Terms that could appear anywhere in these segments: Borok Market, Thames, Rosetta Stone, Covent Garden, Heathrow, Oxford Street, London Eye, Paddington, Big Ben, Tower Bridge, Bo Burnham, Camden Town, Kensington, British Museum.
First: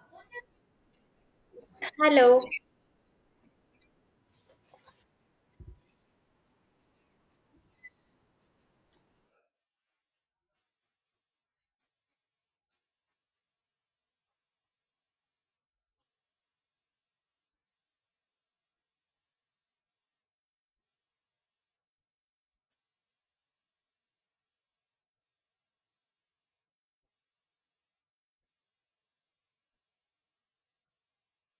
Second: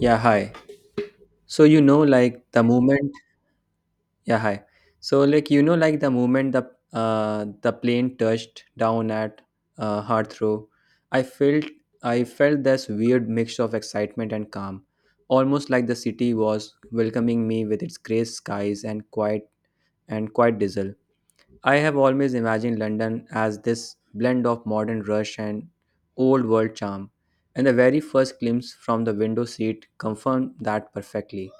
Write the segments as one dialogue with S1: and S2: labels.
S1: Yeah, hi. So you know,
S2: Hello.
S1: like the moment. Yeah, hi. So like the moment the plane touched down at Heathrow. I felt I felt this weird mix of excitement and calm, almost like the city was welcoming me with its grey skies and quiet diesel. I have always imagined London as this blend of modern rush and old world charm, and the very first glimpse from the window seat confirmed that perfectly.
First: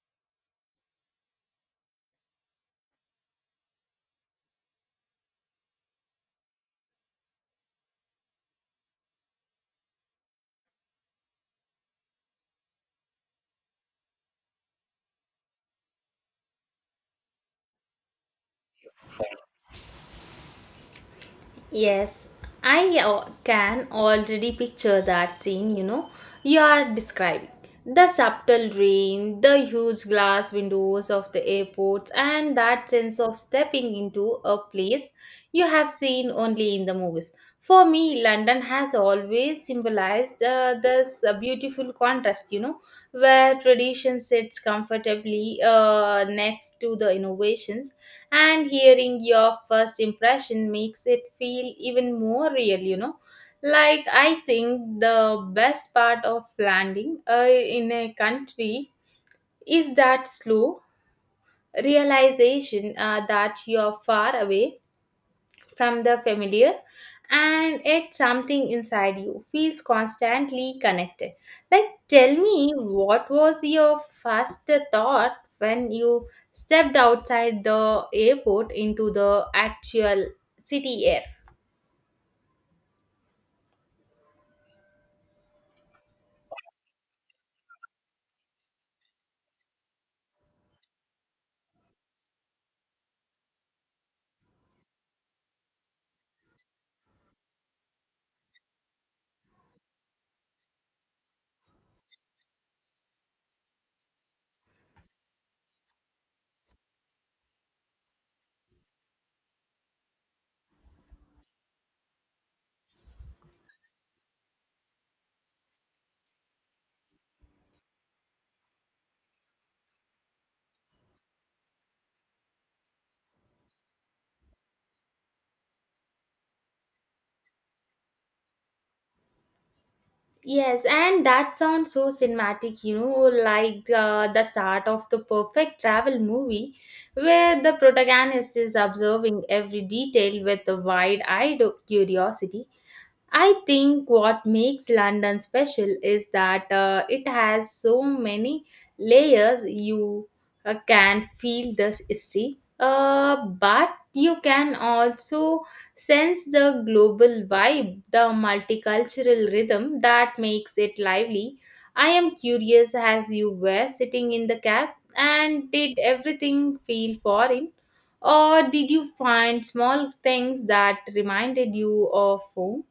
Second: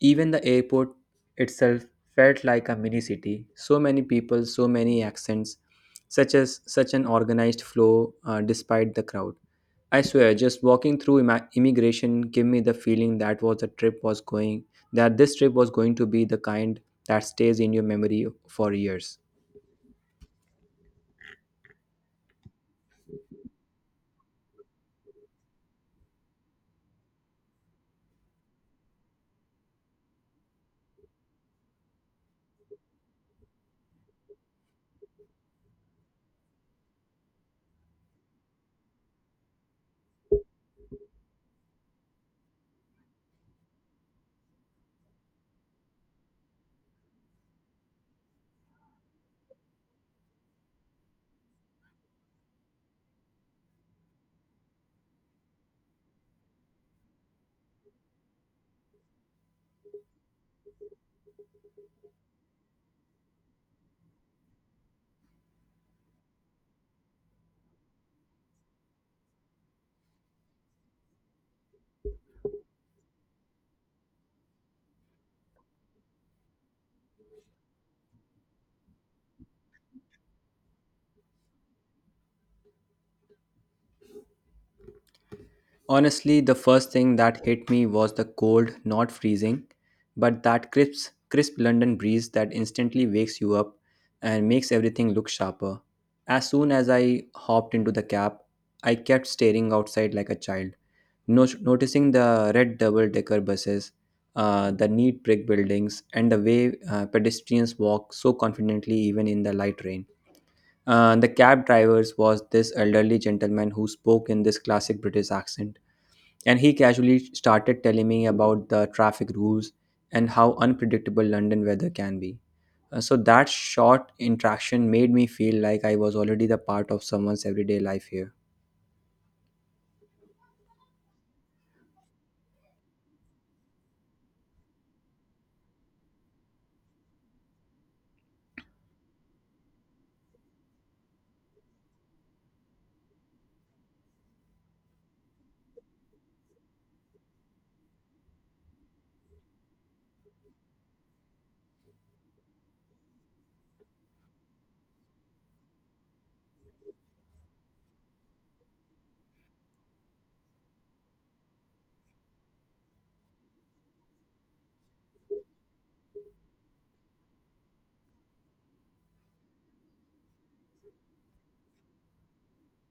S1: Even the airport itself felt like a mini city. So many people, so many accents, such an organized flow despite the crowd. I swear, just walking through immigration gave me the feeling that was the trip was going that this trip was going to be the kind that stays in your memory for years.
S2: Yes, I can already picture that scene, you know, you are describing. The subtle rain, the huge glass windows of the airports, and that sense of stepping into a place you have seen only in the movies. For me, London has always symbolized this beautiful contrast, you know, where tradition sits comfortably next to the innovations, and hearing your first impression makes it feel even more real, you know, like I think the best part of landing in a country is that slow realization that you're far away from the familiar, and yet something inside you feels constantly connected. Like, tell me, what was your first thought when you stepped outside the airport into the actual city air?
S1: Honestly, the first thing that hit me was the cold, not freezing, but that crisp London breeze that instantly wakes you up and makes everything look sharper. As soon as I hopped into the cab, I kept staring outside like a child, noticing the red double decker buses, the neat brick buildings, and the way pedestrians walk so confidently even in the light rain. The cab driver was this elderly gentleman who spoke in this classic British accent, and he casually started telling me about the traffic rules and how unpredictable London weather can be. So that short interaction made me feel like I was already the part of someone's everyday life here.
S2: Yes, and that sounds so cinematic, you know, like the start of the perfect travel movie where the protagonist is observing every detail with a wide eyed curiosity. I think what makes London special is that it has so many layers. You can feel the history, but you can also sense the global vibe, the multicultural rhythm that makes it lively. I am curious, as you were sitting in the cab, and did everything feel foreign? Or did you find small things that reminded you of home?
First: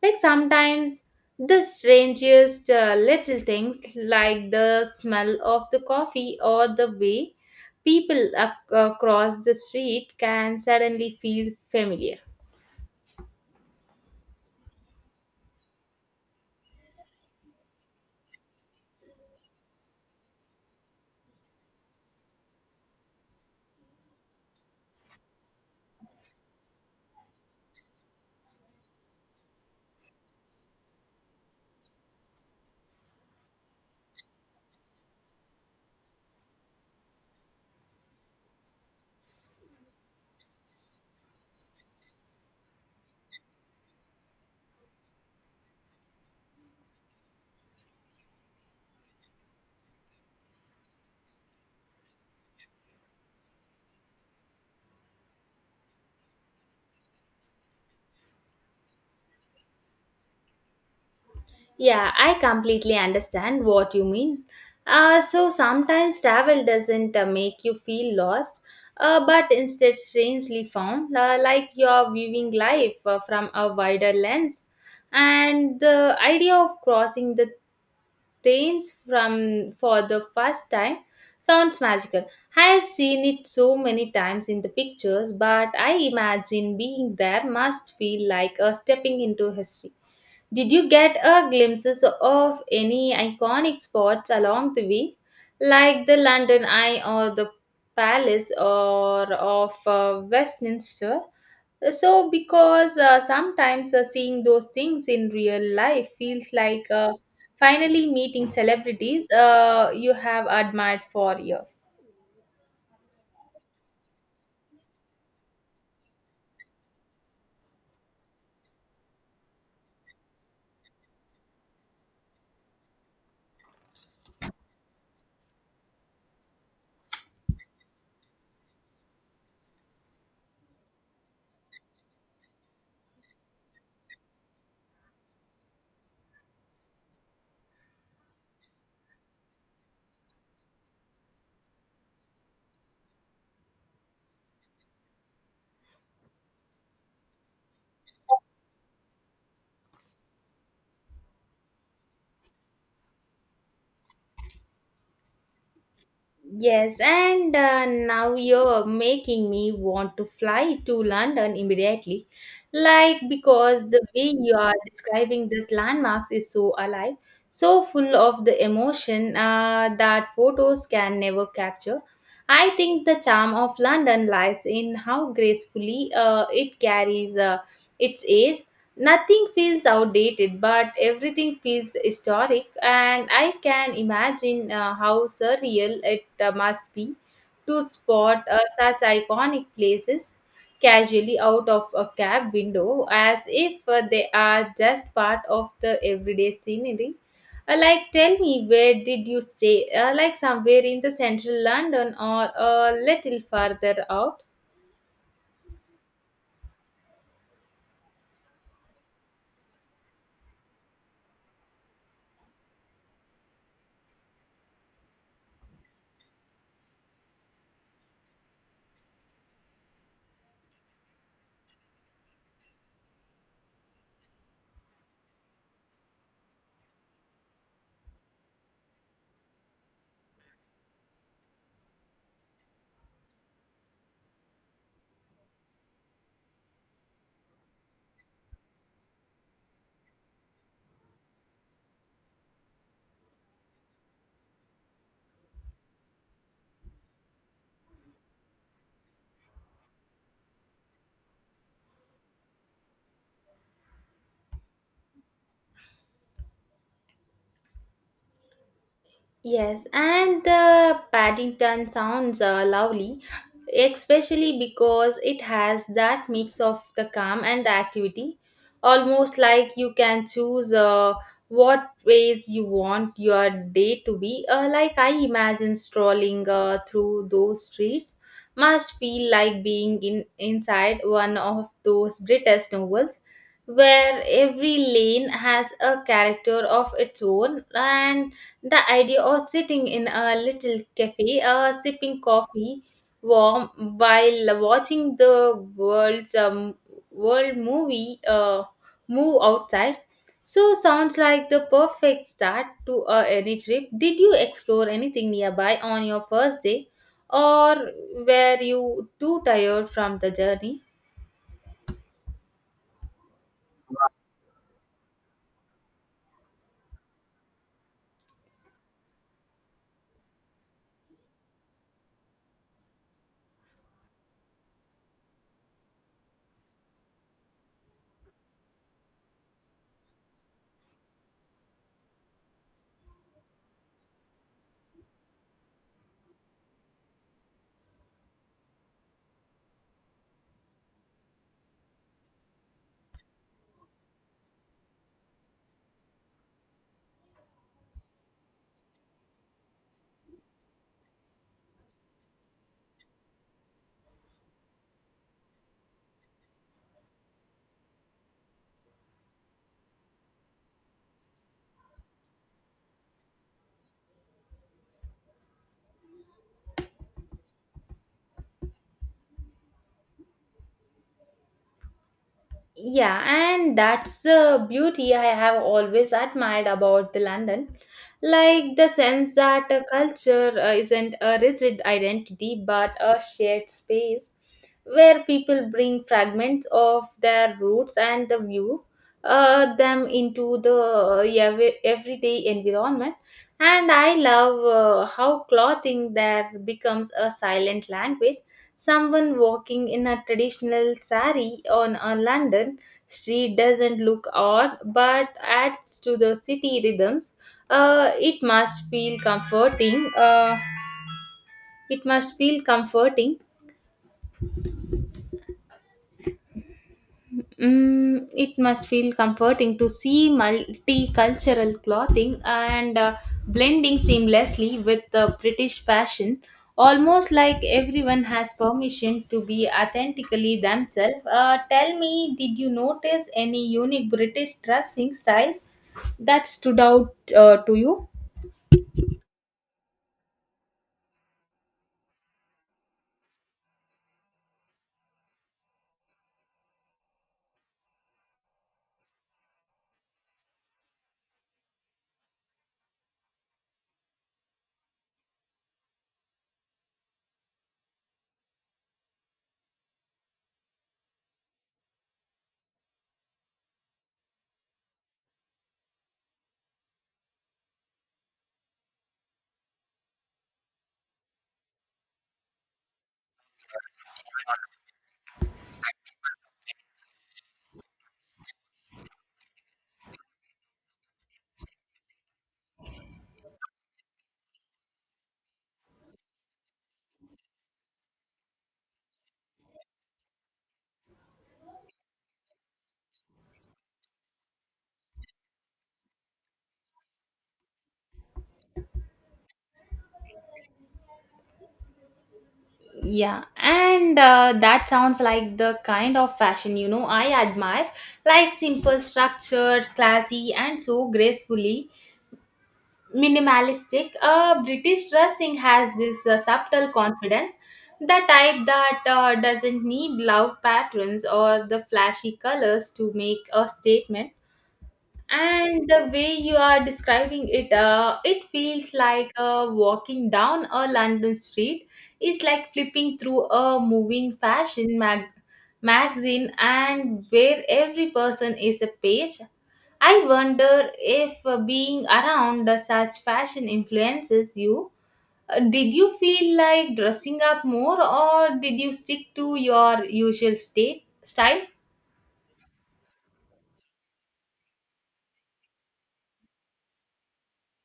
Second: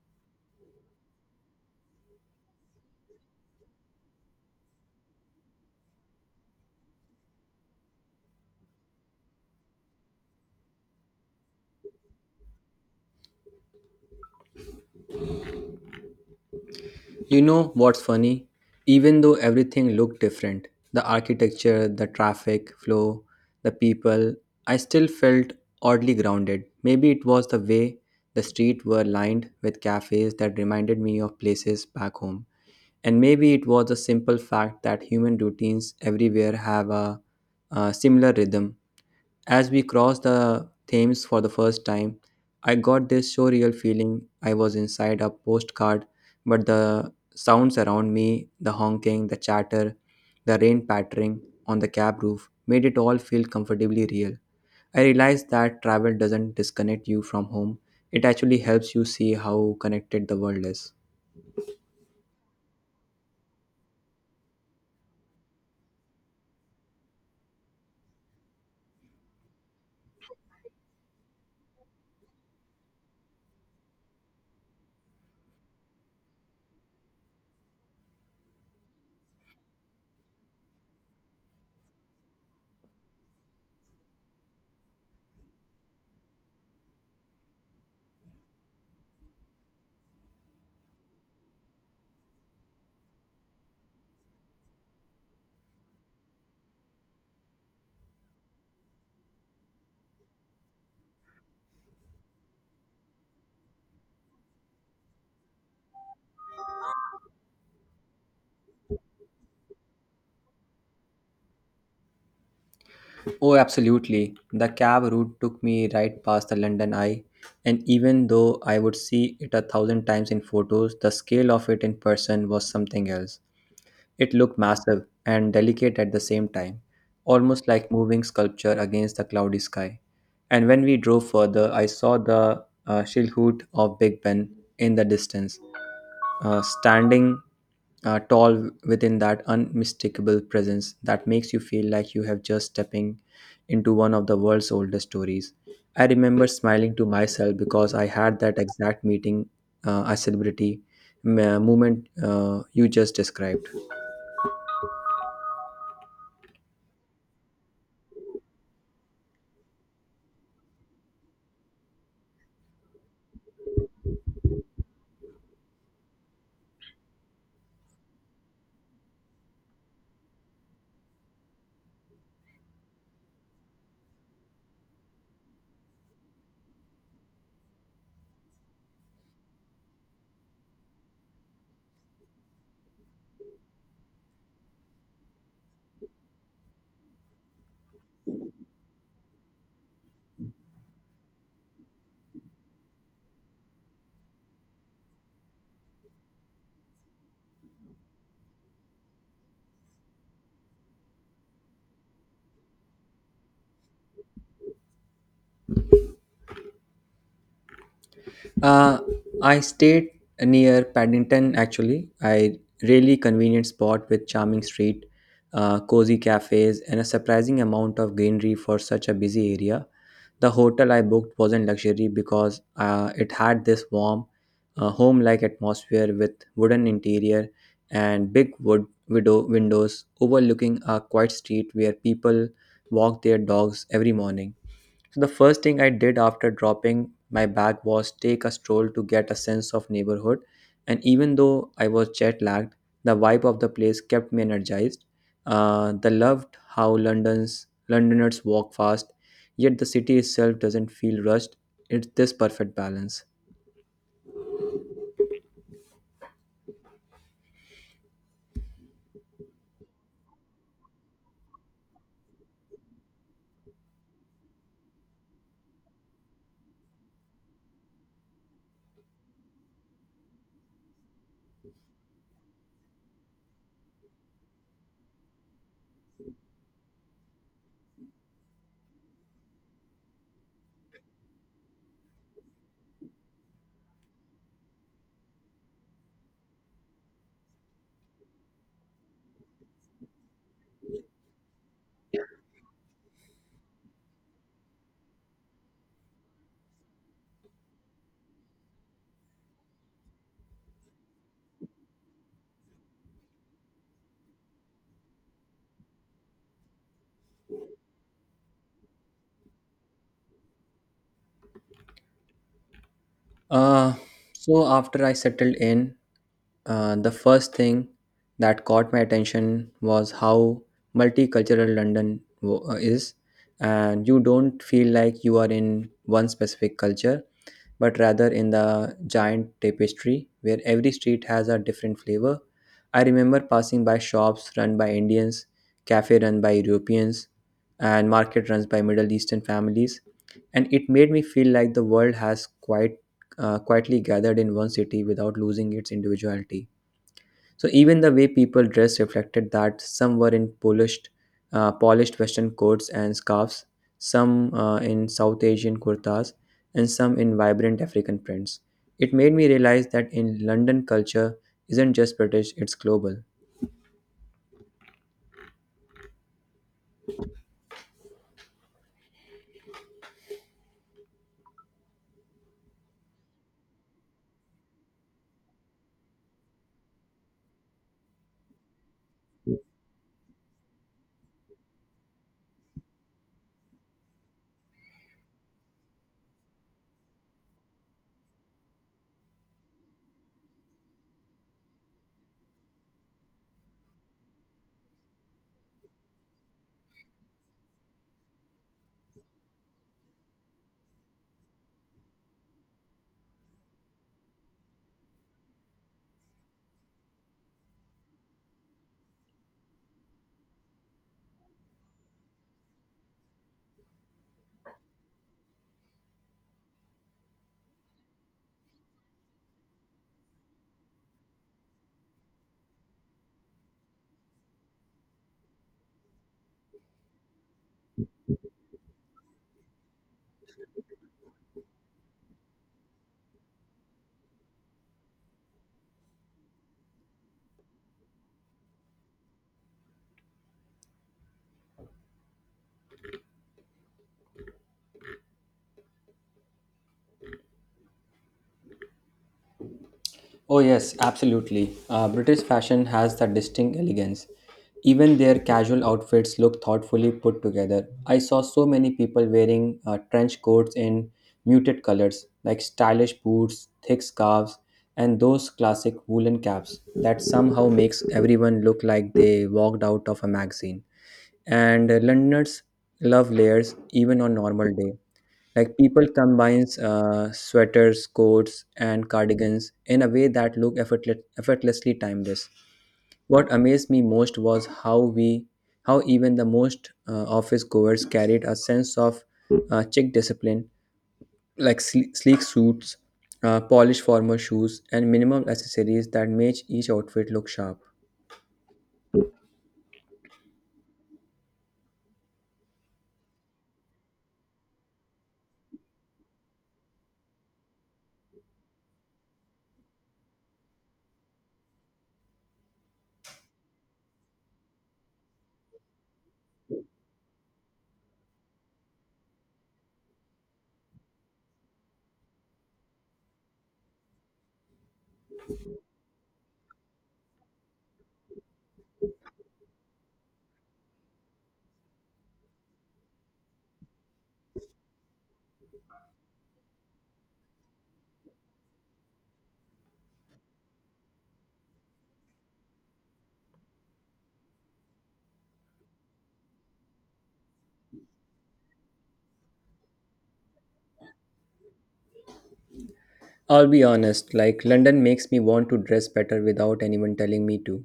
S2: Like sometimes the strangest little things, like the smell of the coffee or the way people across the street, can suddenly feel familiar.
S1: You know what's funny? Even though everything looked different, the architecture, the traffic flow, the people, I still felt oddly grounded. Maybe it was the way the streets were lined with cafes that reminded me of places back home. And maybe it was a simple fact that human routines everywhere have a, similar rhythm. As we crossed the Thames for the first time, I got this surreal feeling I was inside a postcard, but the sounds around me, the honking, the chatter, the rain pattering on the cab roof, made it all feel comfortably real. I realized that travel doesn't disconnect you from home, it actually helps you see how connected the world is.
S2: Yeah, I completely understand what you mean. So sometimes travel doesn't make you feel lost, but instead strangely found, like you're viewing life from a wider lens. And the idea of crossing the trains from for the first time sounds magical. I have seen it so many times in the pictures, but I imagine being there must feel like a stepping into history. Did you get a glimpses of any iconic spots along the way, like the London Eye or the Palace or of Westminster? So, because sometimes seeing those things in real life feels like finally meeting celebrities you have admired for years.
S1: Oh, absolutely. The cab route took me right past the London Eye, and even though I would see it a thousand times in photos, the scale of it in person was something else. It looked massive and delicate at the same time, almost like moving sculpture against the cloudy sky. And when we drove further, I saw the shilhut of Big Ben in the distance, standing tall within that unmistakable presence that makes you feel like you have just stepping into one of the world's oldest stories. I remember smiling to myself because I had that exact meeting, a celebrity moment you just described.
S2: Yes, and now you're making me want to fly to London immediately. Like, because the way you are describing these landmarks is so alive, so full of the emotion that photos can never capture. I think the charm of London lies in how gracefully it carries its age. Nothing feels outdated, but everything feels historic, and I can imagine how surreal it must be to spot such iconic places casually out of a cab window as if they are just part of the everyday scenery. Like, tell me, where did you stay? Like, somewhere in the central London or a little farther out?
S1: Uh, I stayed near Paddington actually. I really convenient spot with charming street, cozy cafes, and a surprising amount of greenery for such a busy area. The hotel I booked wasn't luxury because it had this warm, home-like atmosphere with wooden interior and big wood widow windows overlooking a quiet street where people walk their dogs every morning. So the first thing I did after dropping my bag was take a stroll to get a sense of neighborhood. And even though I was jet lagged, the vibe of the place kept me energized. The loved how London's Londoners walk fast, yet the city itself doesn't feel rushed. It's this perfect balance.
S2: Yes, and the Paddington sounds lovely, especially because it has that mix of the calm and the activity, almost like you can choose what ways you want your day to be. Like, I imagine strolling through those streets must feel like being in inside one of those British novels where every lane has a character of its own, and the idea of sitting in a little cafe, sipping coffee, warm, while watching the world's world movie move outside, so sounds like the perfect start to any trip. Did you explore anything nearby on your first day, or were you too tired from the journey?
S1: Uh, so after I settled in, the first thing that caught my attention was how multicultural London is, and you don't feel like you are in one specific culture but rather in the giant tapestry where every street has a different flavor. I remember passing by shops run by Indians, cafe run by Europeans, and market runs by Middle Eastern families, and it made me feel like the world has quite quietly gathered in one city without losing its individuality. So even the way people dress reflected that. Some were in polished Western coats and scarves, some in South Asian kurtas, and some in vibrant African prints. It made me realize that in London culture isn't just British; it's global.
S2: Yeah, and that's the beauty I have always admired about the London. Like the sense that a culture isn't a rigid identity but a shared space where people bring fragments of their roots and the view them into the everyday environment. And I love how clothing there becomes a silent language. Someone walking in a traditional sari on a London street doesn't look odd but adds to the city rhythms. It must feel comforting. It must feel comforting Mm, it must feel comforting to see multicultural clothing and blending seamlessly with the British fashion, almost like everyone has permission to be authentically themselves. Tell me, did you notice any unique British dressing styles that stood out to you?
S1: Oh, yes, absolutely. British fashion has that distinct elegance. Even their casual outfits look thoughtfully put together. I saw so many people wearing trench coats in muted colors, like stylish boots, thick scarves, and those classic woolen caps that somehow makes everyone look like they walked out of a magazine. And Londoners love layers even on normal day. Like people combines sweaters, coats, and cardigans in a way that look effortlessly timeless. What amazed me most was how even the most office goers carried a sense of chic discipline, like sleek suits, polished formal shoes, and minimal accessories that made each outfit look sharp.
S2: Yeah, and that sounds like the kind of fashion, you know, I admire, like simple, structured, classy, and so gracefully minimalistic. British dressing has this subtle confidence, the type that doesn't need loud patterns or the flashy colors to make a statement. And the way you are describing it, it feels like walking down a London street is like flipping through a moving magazine, and where every person is a page. I wonder if being around such fashion influences you. Did you feel like dressing up more, or did you stick to your usual state style?
S1: I'll be honest, like London makes me want to dress better without anyone telling me to.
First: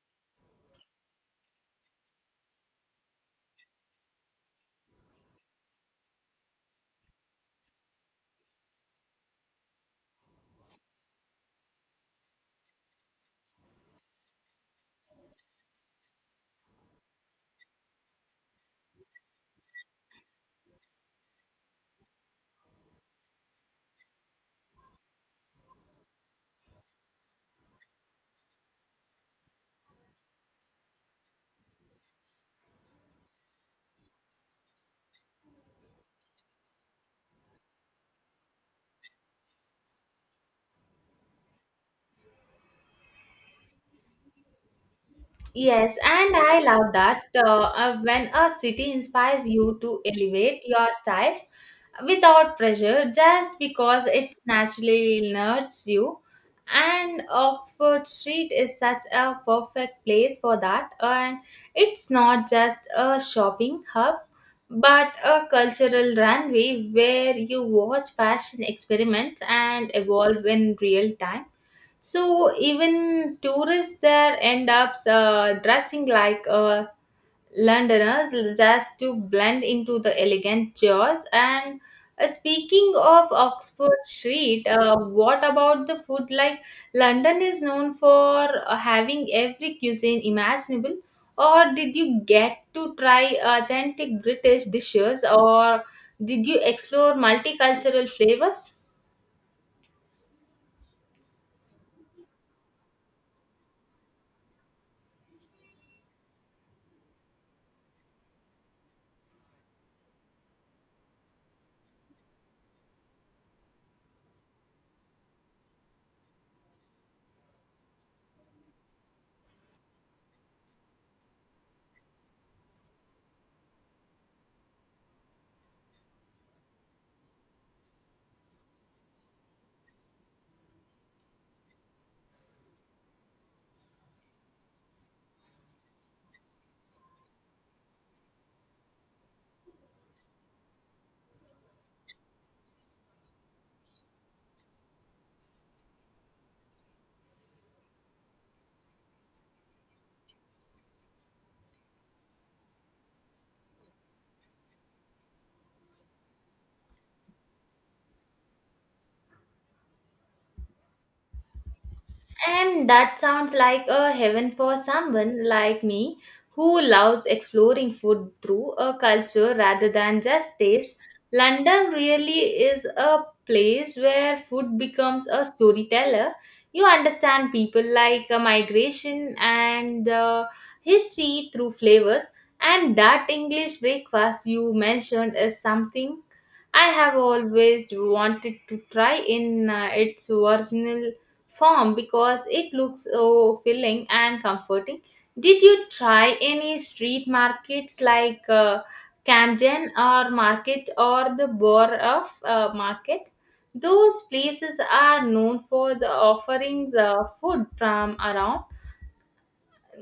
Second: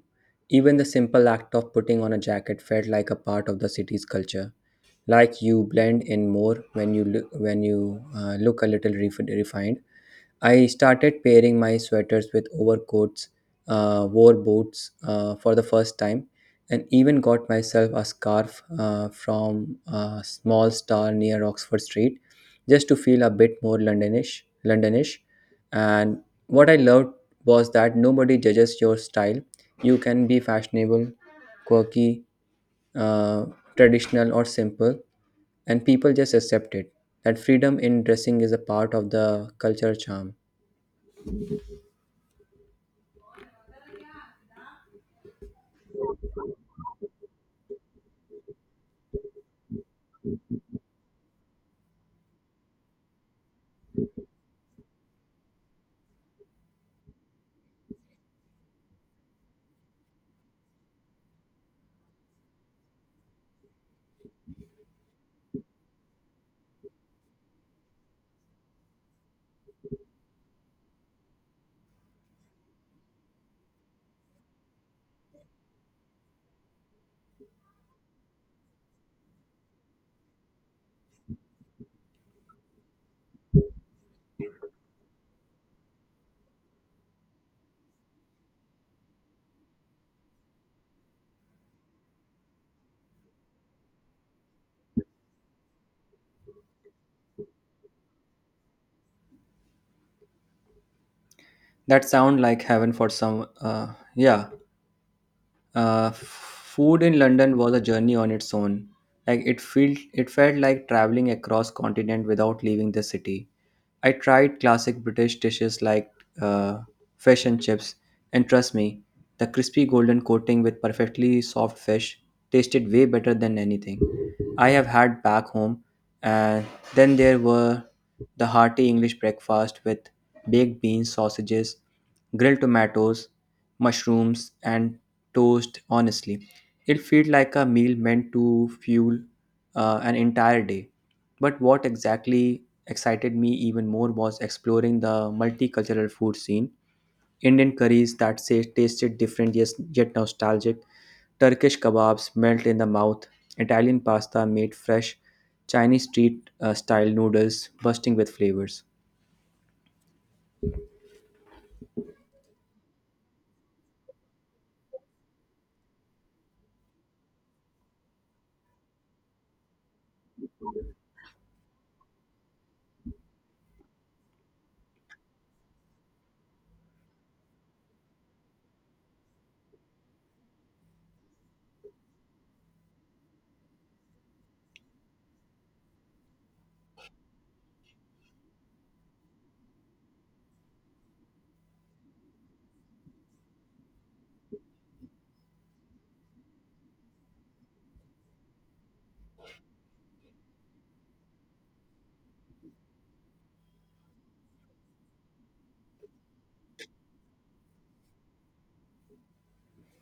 S1: Even the simple act of putting on a jacket felt like a part of the city's culture. Like you blend in more when you look a little refined. I started pairing my sweaters with overcoats, wore boots for the first time, and even got myself a scarf from a small store near Oxford Street just to feel a bit more Londonish. Londonish. And what I loved was that nobody judges your style. You can be fashionable, quirky, uh, traditional, or simple, and people just accept it. That freedom in dressing is a part of the culture charm.
S2: Yes, and I love that when a city inspires you to elevate your styles without pressure just because it naturally nurtures you. And Oxford Street is such a perfect place for that. And it's not just a shopping hub, but a cultural runway where you watch fashion experiments and evolve in real time. So even tourists there end up dressing like Londoners just to blend into the elegant jaws. And speaking of Oxford Street, what about the food? Like London is known for having every cuisine imaginable. Or did you get to try authentic British dishes, or did you explore multicultural flavors?
S1: That sound like heaven for some. Yeah, food in London was a journey on its own. Like it felt like traveling across continent without leaving the city. I tried classic British dishes like uh, fish and chips, and trust me, the crispy golden coating with perfectly soft fish tasted way better than anything I have had back home, and then there were the hearty English breakfast with baked beans, sausages, grilled tomatoes, mushrooms, and toast. Honestly, it felt like a meal meant to fuel an entire day. But what exactly excited me even more was exploring the multicultural food scene. Indian curries that say tasted different yet nostalgic, Turkish kebabs melt in the mouth, Italian pasta made fresh, Chinese street style noodles bursting with flavors.
S2: And that sounds like a heaven for someone like me who loves exploring food through a culture rather than just taste. London really is a place where food becomes a storyteller. You understand people like a migration and the history through flavors. And that English breakfast you mentioned is something I have always wanted to try in its original form because it looks so filling and comforting. Did you try any street markets like Camden or Market or the Borough Market? Those places are known for the offerings of food from around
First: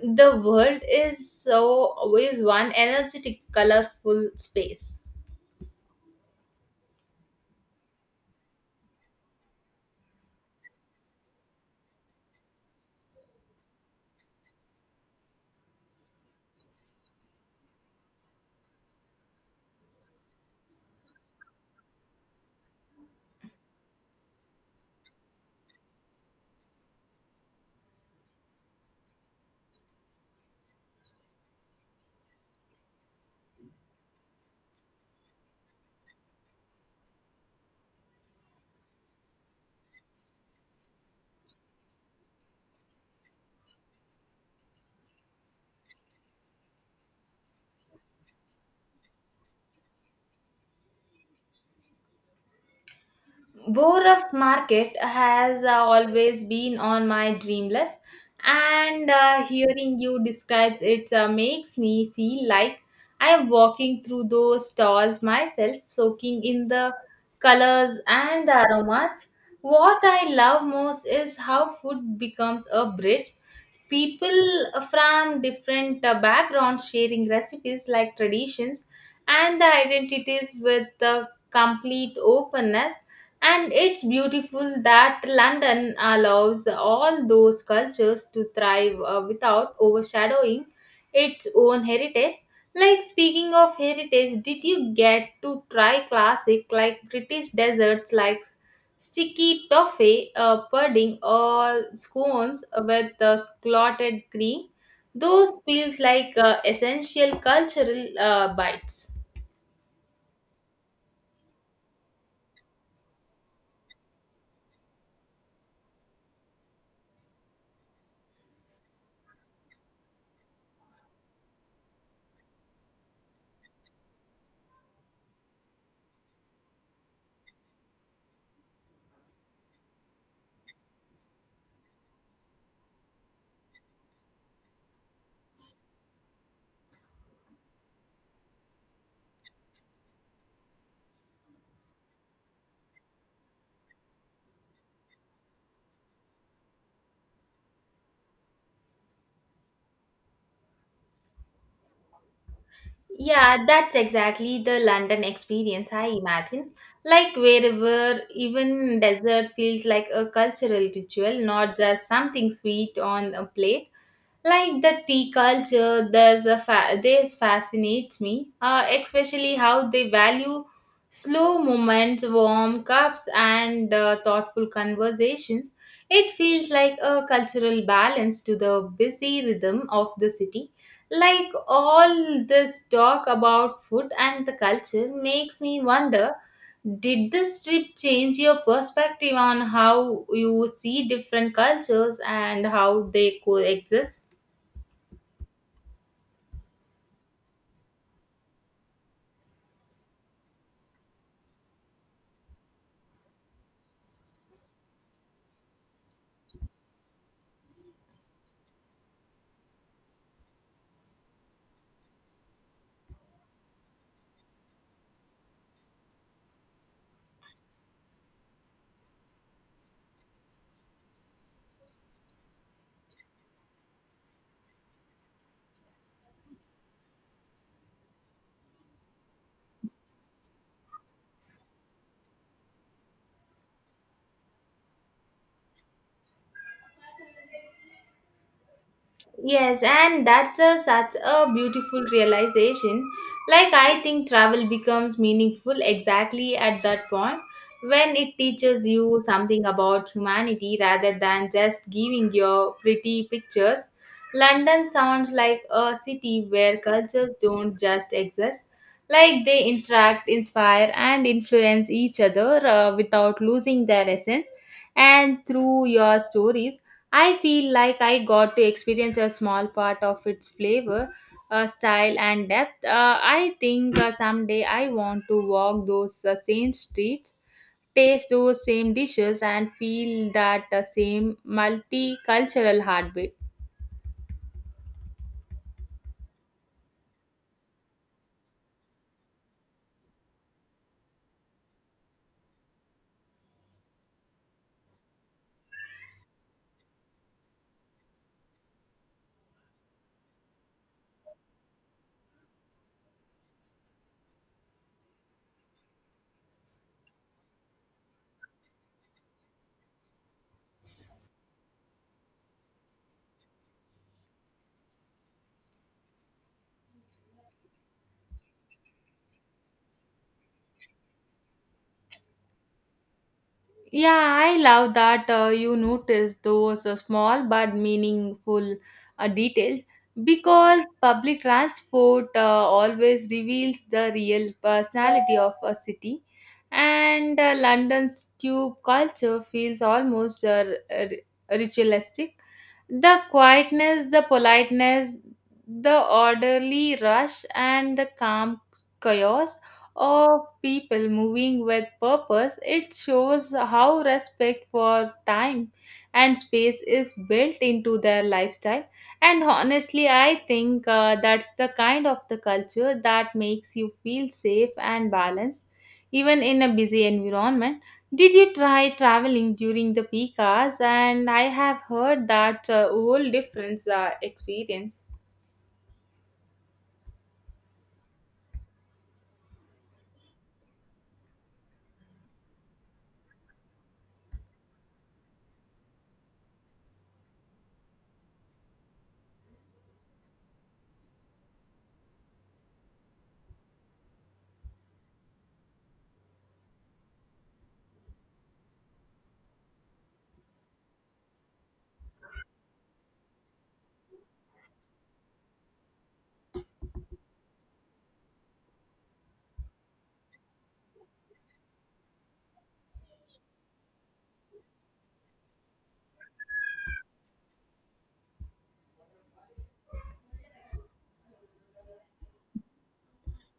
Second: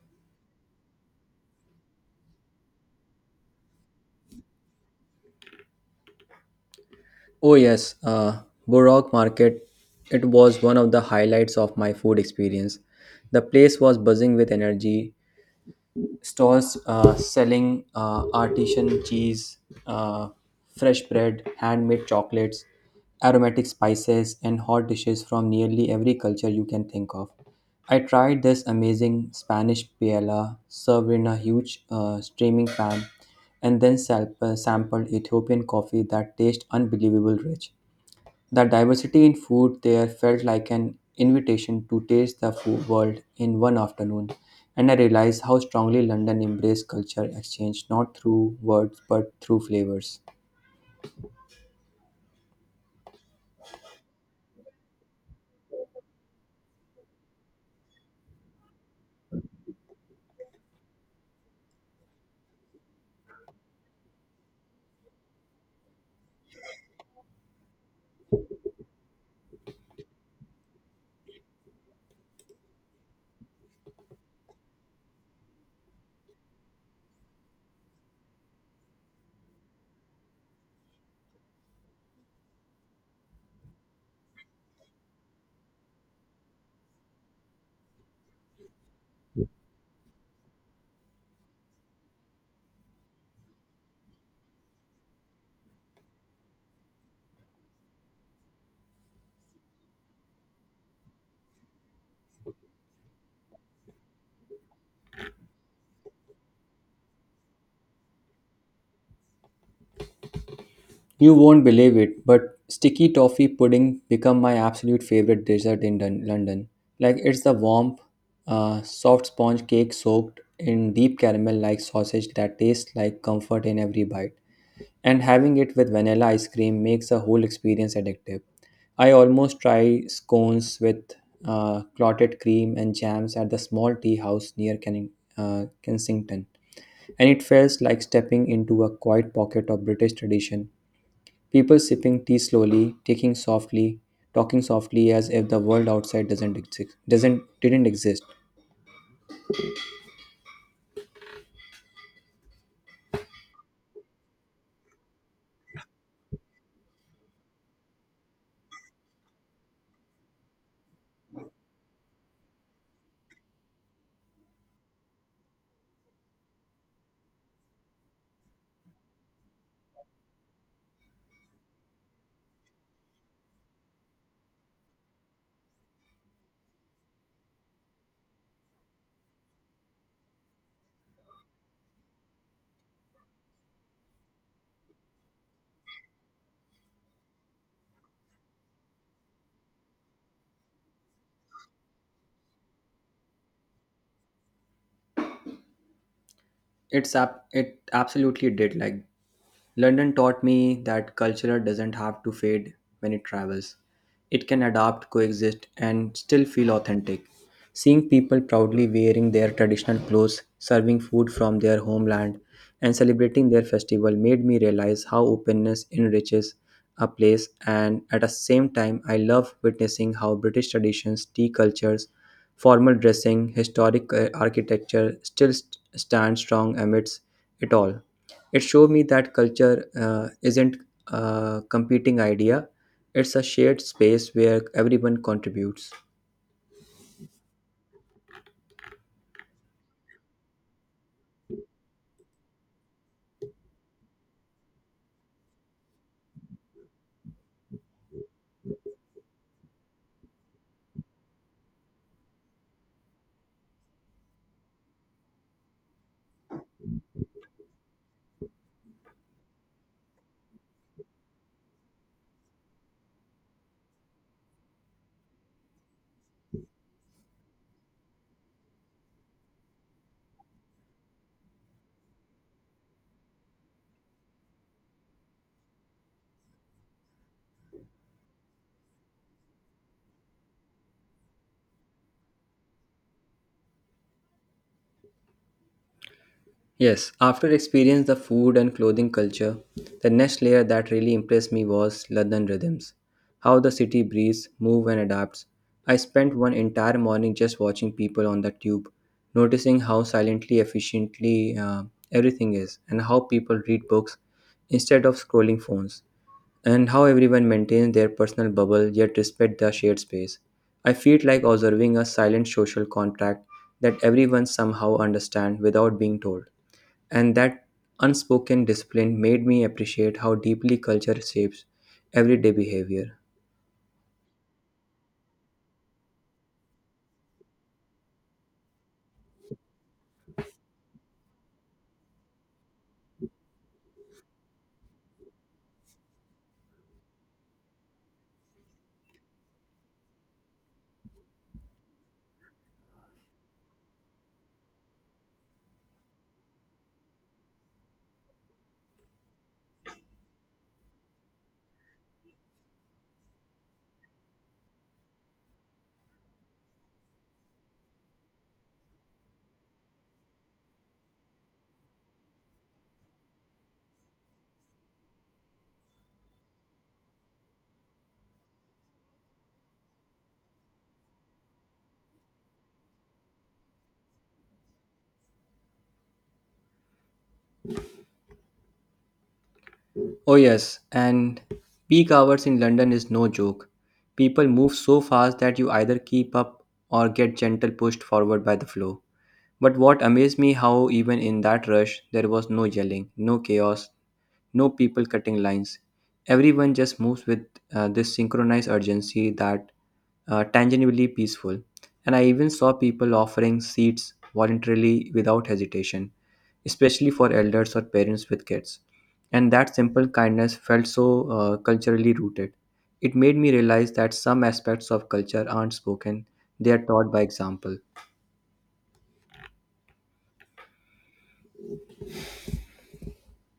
S2: the world is so is one energetic colorful space.
S1: Oh yes, Borok Market. It was one of the highlights of my food experience. The place was buzzing with energy, stores selling artisan cheese, uh, fresh bread, handmade chocolates, aromatic spices, and hot dishes from nearly every culture you can think of. I tried this amazing Spanish paella served in a huge steaming pan and then sampled Ethiopian coffee that tastes unbelievable rich. The diversity in food there felt like an invitation to taste the food world in one afternoon, and I realized how strongly London embraced culture exchange not through words but through flavors.
S2: Borough Market has always been on my dream list, and hearing you describe it makes me feel like I am walking through those stalls myself, soaking in the colors and the aromas. What I love most is how food becomes a bridge, people from different backgrounds sharing recipes like traditions and the identities with the complete openness, and it's beautiful that london allows all those cultures to thrive without overshadowing its own heritage. Like, speaking of heritage, did you get to try classic like british desserts like sticky toffee, pudding, or scones with clotted cream? Those feels like essential cultural bites.
S1: You won't believe it, but sticky toffee pudding become my absolute favorite dessert in London. Like it's the warm, soft sponge cake soaked in deep caramel-like sausage that tastes like comfort in every bite, and having it with vanilla ice cream makes the whole experience addictive. I almost try scones with clotted cream and jams at the small tea house near Kensington, and it feels like stepping into a quiet pocket of British tradition. People sipping tea slowly, taking softly, talking softly as if the world outside doesn't didn't exist.
S2: Yeah, that's exactly the London experience, I imagine. Like wherever even dessert feels like a cultural ritual, not just something sweet on a plate. Like, the tea culture there's a this fascinates me, especially how they value slow moments, warm cups, and thoughtful conversations. It feels like a cultural balance to the busy rhythm of the city. Like, all this talk about food and the culture makes me wonder, did this trip change your perspective on how you see different cultures and how they coexist?
S1: It absolutely did. Like London taught me that culture doesn't have to fade when it travels. It can adapt, coexist, and still feel authentic. Seeing people proudly wearing their traditional clothes, serving food from their homeland, and celebrating their festival made me realize how openness enriches a place. And at the same time, I love witnessing how British traditions, tea cultures, formal dressing, historic architecture still stand strong amidst it all. It showed me that culture isn't a competing idea, it's a shared space where everyone contributes.
S2: Yes, and that's a, such a beautiful realization. Like, I think travel becomes meaningful exactly at that point when it teaches you something about humanity rather than just giving your pretty pictures. London sounds like a city where cultures don't just exist, like, they interact, inspire, and influence each other without losing their essence. And through your stories, I feel like I got to experience a small part of its flavor, style, and depth. I think someday I want to walk those same streets, taste those same dishes, and feel that same multicultural heartbeat.
S1: Yes, after experience the food and clothing culture, the next layer that really impressed me was London rhythms, how the city breathes, move and adapts. I spent one entire morning just watching people on the tube, noticing how silently efficiently everything is, and how people read books instead of scrolling phones, and how everyone maintains their personal bubble yet respect the shared space. I feel like observing a silent social contract that everyone somehow understands without being told, and that unspoken discipline made me appreciate how deeply culture shapes everyday behavior.
S2: Yeah, I love that you notice those small but meaningful details, because public transport always reveals the real personality of a city, and London's tube culture feels almost r- ritualistic, the quietness, the politeness, the orderly rush, and the calm chaos of people moving with purpose. It shows how respect for time and space is built into their lifestyle. And honestly, I think that's the kind of the culture that makes you feel safe and balanced, even in a busy environment. Did you try traveling during the peak hours? And I have heard that a whole different experience.
S1: Oh, yes, and peak hours in London is no joke. People move so fast that you either keep up or get gentle pushed forward by the flow. But what amazed me how even in that rush there was no yelling, no chaos, no people cutting lines. Everyone just moves with this synchronized urgency that tangibly peaceful. And I even saw people offering seats voluntarily without hesitation, especially for elders or parents with kids. And that simple kindness felt so culturally rooted. It made me realize that some aspects of culture aren't spoken, they are taught by example.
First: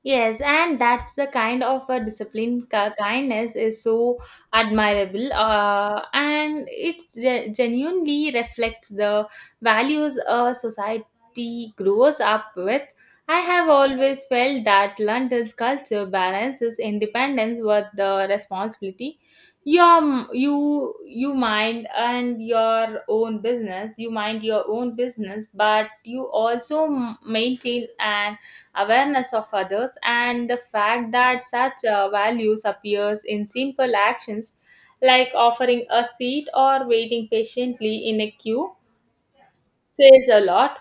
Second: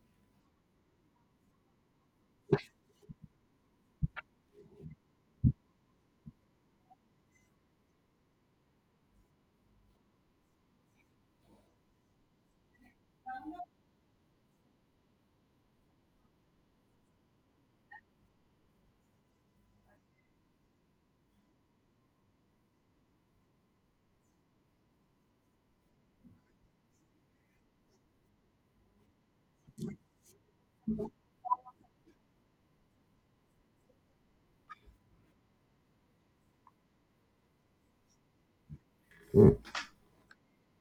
S2: Yes, and that's the kind of a discipline kindness is so admirable, and it genuinely reflects the values a society grows up with. I have always felt that London's culture balances independence with the responsibility. Your you mind and your own business. You mind your own business, but you also maintain an awareness of others, and the fact that such values appears in simple actions like offering a seat or waiting patiently in a queue says a lot.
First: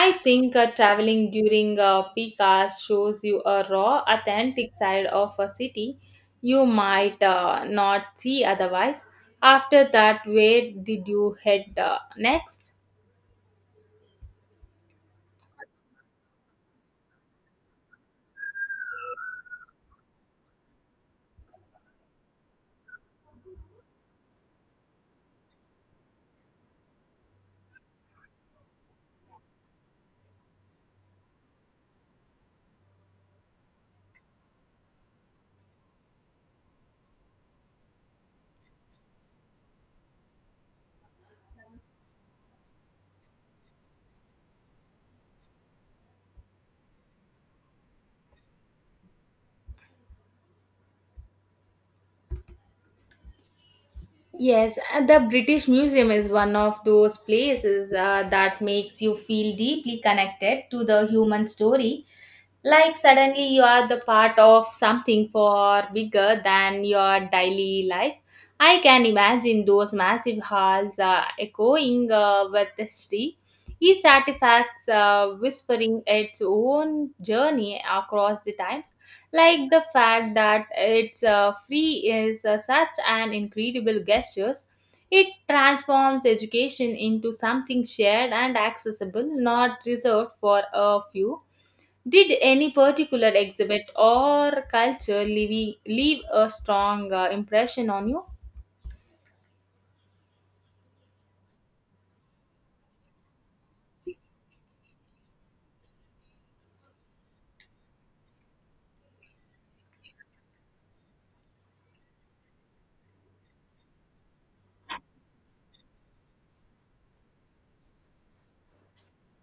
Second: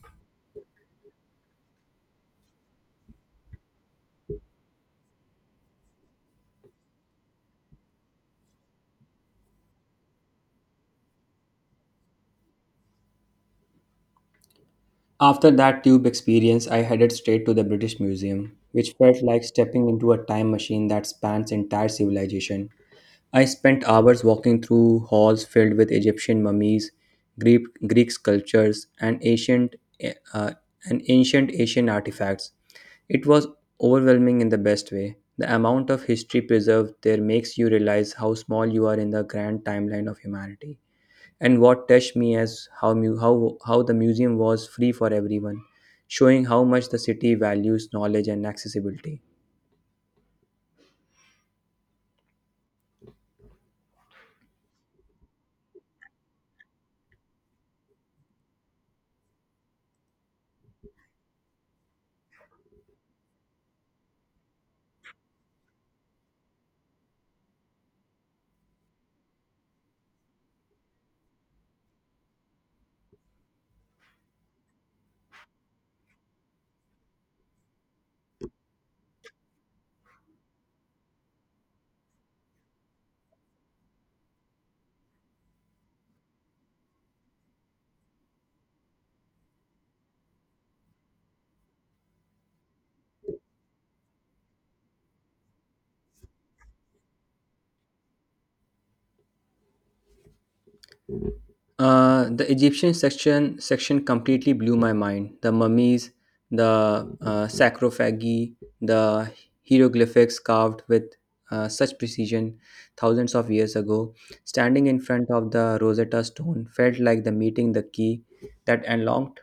S2: I think traveling during peak hours shows you a raw authentic side of a city you might not see otherwise. After that, where did you head next?
S1: After that tube experience, I headed straight to the British Museum, which felt like stepping into a time machine that spans entire civilization. I spent hours walking through halls filled with Egyptian mummies, Greek sculptures, and uh, ancient Asian artifacts. It was overwhelming in the best way. The amount of history preserved there makes you realize how small you are in the grand timeline of humanity. And what touched me is how the museum was free for everyone, showing how much the city values knowledge and accessibility.
S2: Yes, and the British Museum is one of those places that makes you feel deeply connected to the human story, like suddenly you are the part of something far bigger than your daily life. I can imagine those massive halls echoing with history, each artifact whispering its own journey across the times. Like the fact that it's free is such an incredible gesture. It transforms education into something shared and accessible, not reserved for a few. Did any particular exhibit or culture leave a strong impression on you?
S1: The Egyptian section completely blew my mind. The mummies, the sarcophagi, the hieroglyphics carved with such precision thousands of years ago, standing in front of the Rosetta Stone felt like the meeting the key that unlocked.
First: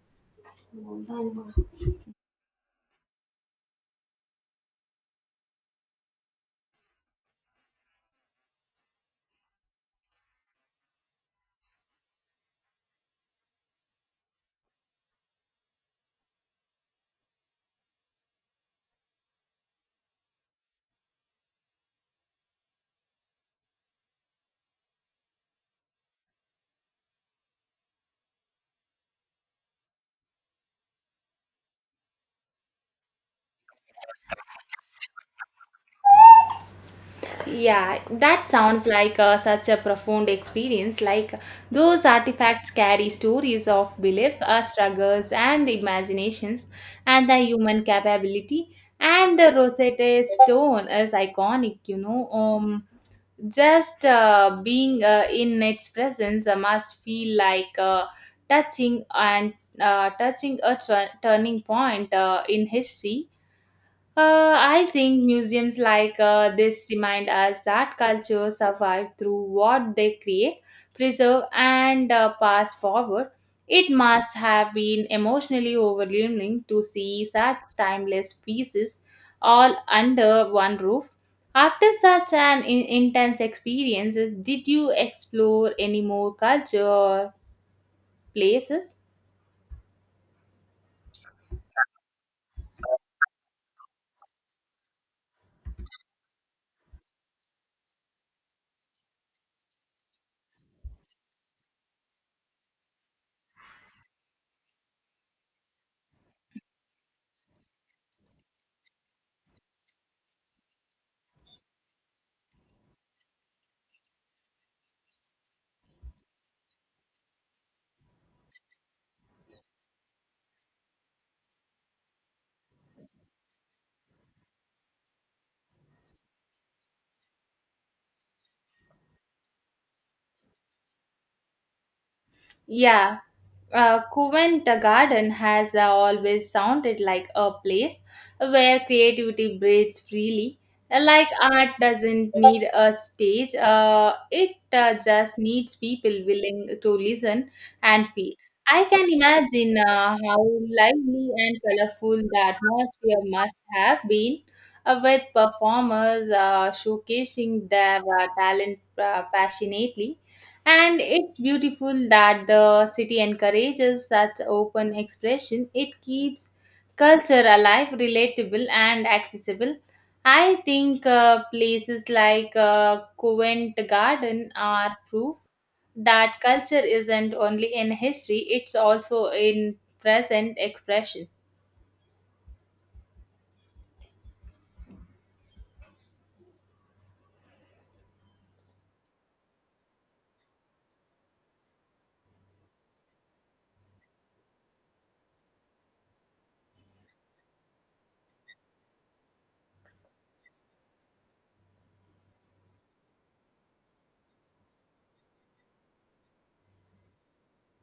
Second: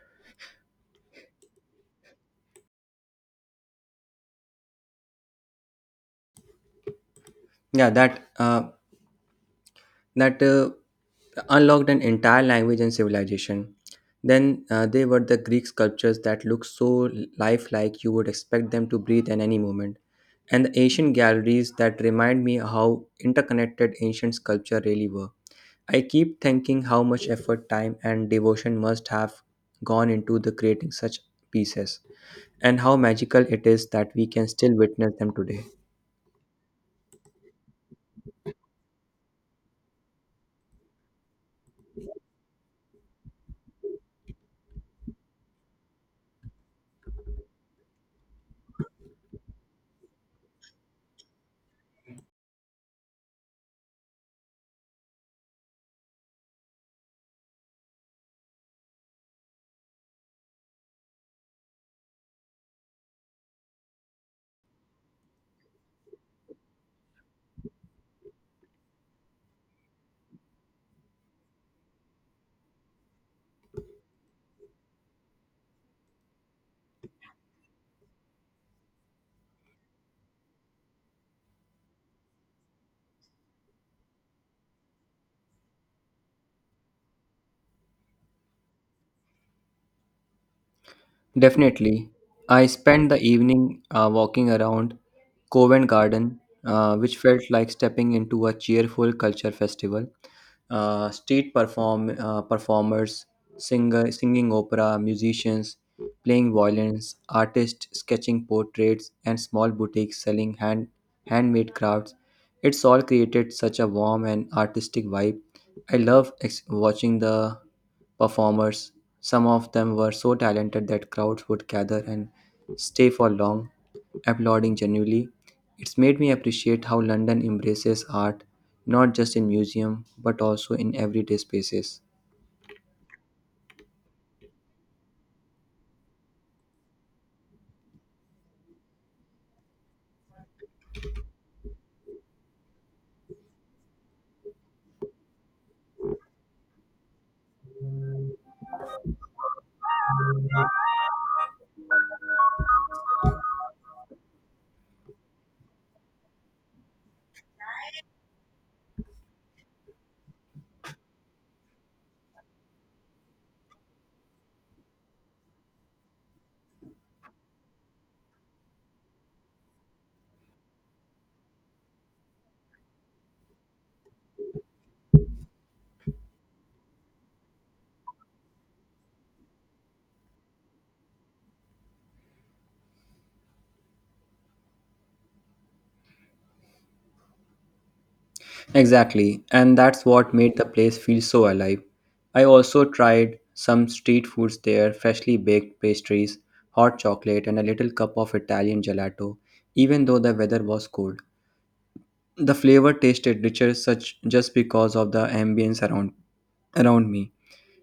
S1: Yeah, that that unlocked an entire language and civilization. Then they were the Greek sculptures that look so lifelike you would expect them to breathe in any moment, and the ancient galleries that remind me how interconnected ancient sculpture really were. I keep thinking how much effort, time, and devotion must have gone into the creating such pieces, and how magical it is that we can still witness them today.
S2: Yeah, that sounds like such a profound experience. Like those artifacts carry stories of belief, struggles, and the imaginations, and the human capability. And the Rosetta Stone is iconic, you know. Just being in its presence must feel like touching and touching a turning point in history. I think museums like this remind us that culture survive through what they create, preserve, and pass forward. It must have been emotionally overwhelming to see such timeless pieces all under one roof. After such an intense experience, did you explore any more culture or places?
S1: Definitely. I spent the evening walking around Covent Garden, which felt like stepping into a cheerful culture festival. Street performers, singing opera, musicians playing violins, artists sketching portraits, and small boutiques selling handmade crafts. It's all created such a warm and artistic vibe. I love watching the performers. Some of them were so talented that crowds would gather and stay for long, applauding genuinely. It's made me appreciate how London embraces art, not just in museum, but also in everyday spaces.
S2: Yeah. Covent Garden has always sounded like a place where creativity breathes freely. Like art doesn't need a stage, it just needs people willing to listen and feel. I can imagine how lively and colorful the atmosphere must have been with performers showcasing their talent passionately. And it's beautiful that the city encourages such open expression. It keeps culture alive, relatable, and accessible. I think places like Covent Garden are proof that culture isn't only in history, it's also in present expression.
S1: Exactly, and that's what made the place feel so alive. I also tried some street foods there, freshly baked pastries, hot chocolate, and a little cup of Italian gelato, even though the weather was cold. The flavor tasted richer such just because of the ambience around me.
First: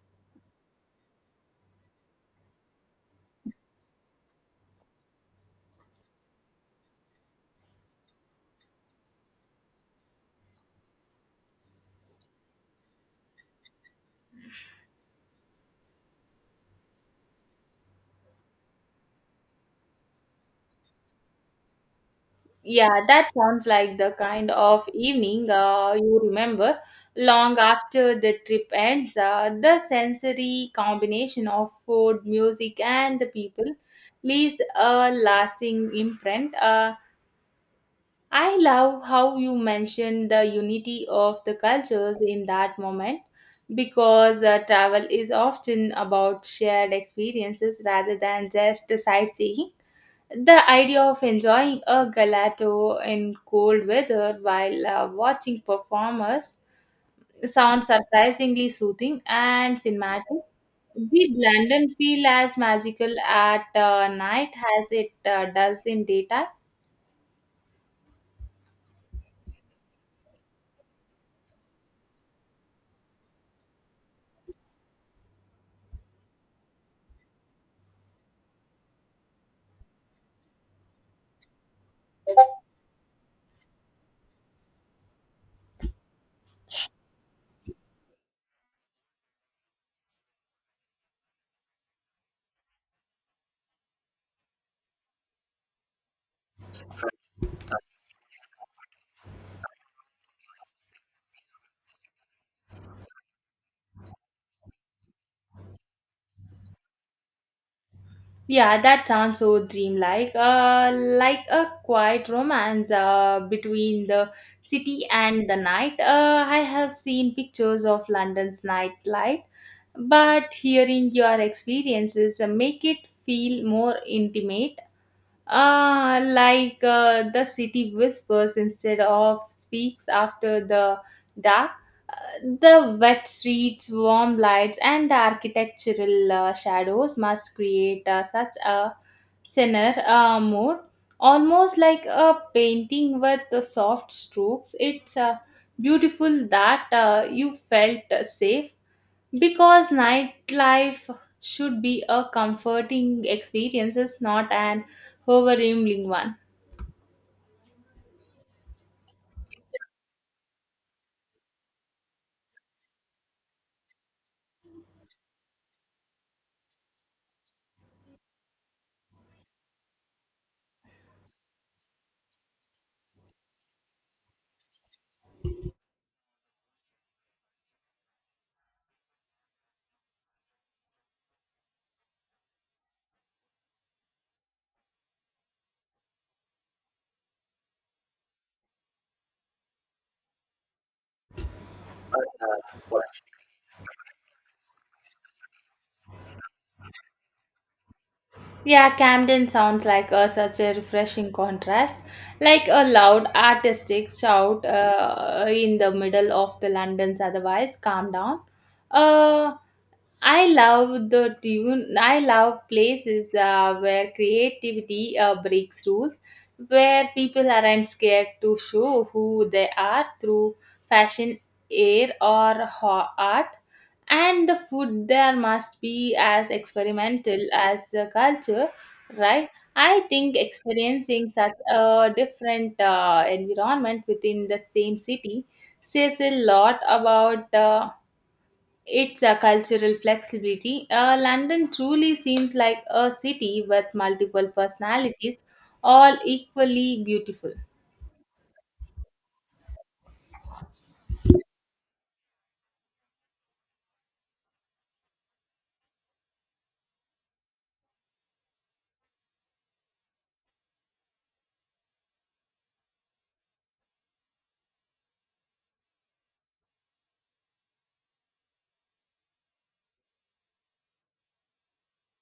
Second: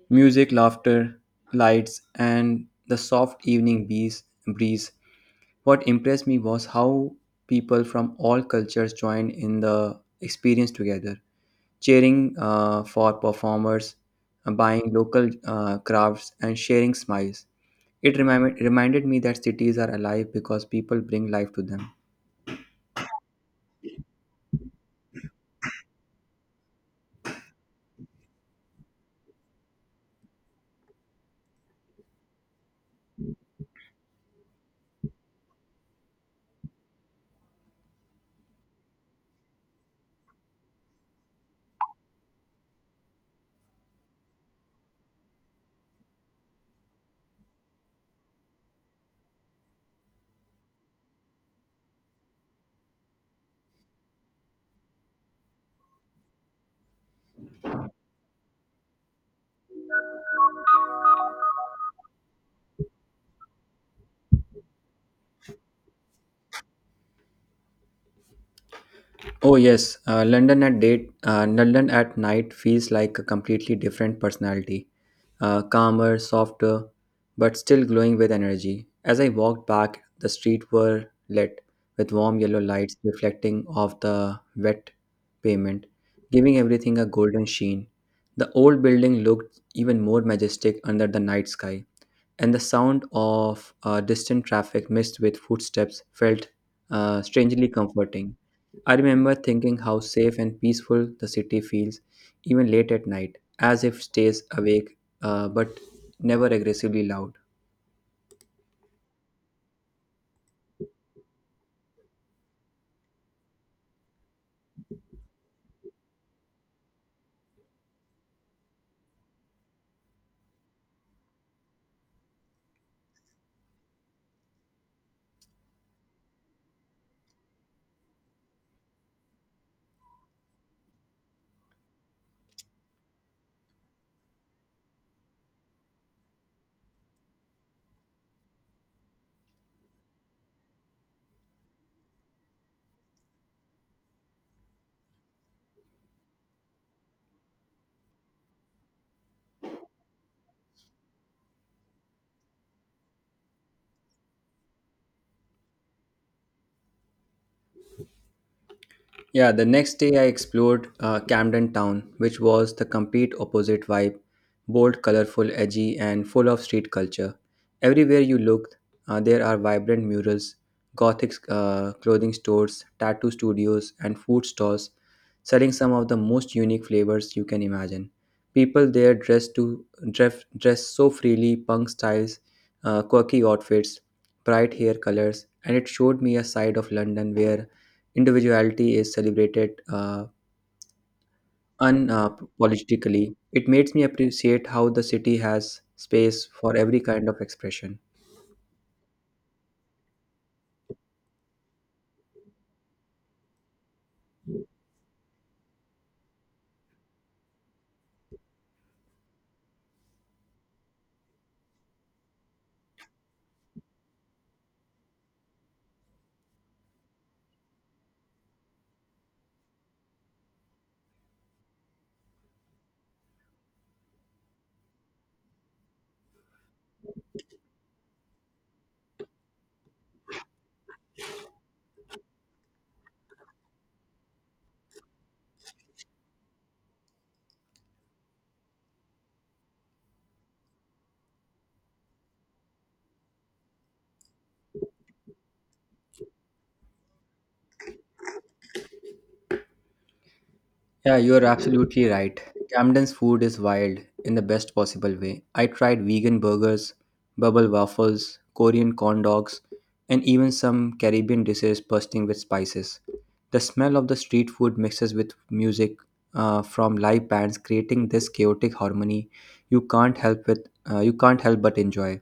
S1: Music, laughter, lights, and the soft evening breeze. What impressed me was how people from all cultures joined in the experience together, cheering for performers, buying local crafts, and sharing smiles. It reminded me that cities are alive because people bring life to them.
S2: Yeah, that sounds like the kind of evening you remember long after the trip ends. The sensory combination of food, music, and the people leaves a lasting imprint. I love how you mentioned the unity of the cultures in that moment because travel is often about shared experiences rather than just sightseeing. The idea of enjoying a gelato in cold weather while watching performers sounds surprisingly soothing and cinematic. Did London feel as magical at night as it does in daytime?
S1: Oh yes, London at night feels like a completely different personality, calmer, softer, but still glowing with energy. As I walked back, the streets were lit with warm yellow lights reflecting off the wet pavement, giving everything a golden sheen. The old building looked even more majestic under the night sky and the sound of distant traffic mixed with footsteps felt strangely comforting. I remember thinking how safe and peaceful the city feels, even late at night, as if stays awake but never aggressively loud.
S2: Yeah, that sounds so dreamlike, like a quiet romance between the city and the night. I have seen pictures of London's nightlife, but hearing your experiences make it feel more intimate. The city whispers instead of speaks after the dark. Uh, the wet streets, warm lights, and the architectural shadows must create such a thinner mood, almost like a painting with the soft strokes. It's beautiful that you felt safe, because nightlife should be a comforting experience, not an overwhelming one.
S1: Yeah, the next day I explored Camden Town, which was the complete opposite vibe bold, colorful, edgy, and full of street culture. Everywhere you looked, there are vibrant murals, gothic clothing stores, tattoo studios, and food stalls selling some of the most unique flavors you can imagine. People there dress so freely, punk styles, quirky outfits, bright hair colors, and it showed me a side of London where individuality is celebrated unapologetically, it makes me appreciate how the city has space for every kind of expression.
S2: Yeah, Camden sounds like such a refreshing contrast, like a loud artistic shout in the middle of the London's otherwise calm down. A I love the tune. I love places where creativity breaks rules, where people aren't scared to show who they are through fashion, air, or art. And the food there must be as experimental as the culture, right? I think experiencing such a different environment within the same city says a lot about. It's a cultural flexibility. London truly seems like a city with multiple personalities, all equally beautiful.
S1: Yeah, you're absolutely right. Camden's food is wild in the best possible way. I tried vegan burgers, bubble waffles, Korean corn dogs, and even some Caribbean dishes bursting with spices. The smell of the street food mixes with music from live bands, creating this chaotic harmony you can't help but enjoy.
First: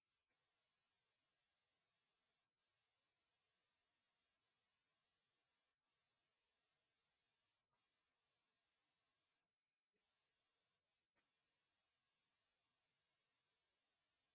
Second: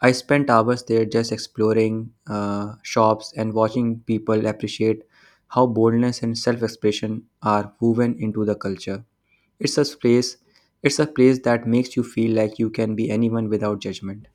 S1: I spent hours there just exploring shops and watching people appreciate how boldness and self-expression are woven into the culture. It's a place. It's a place that makes you feel like you can be anyone without judgment.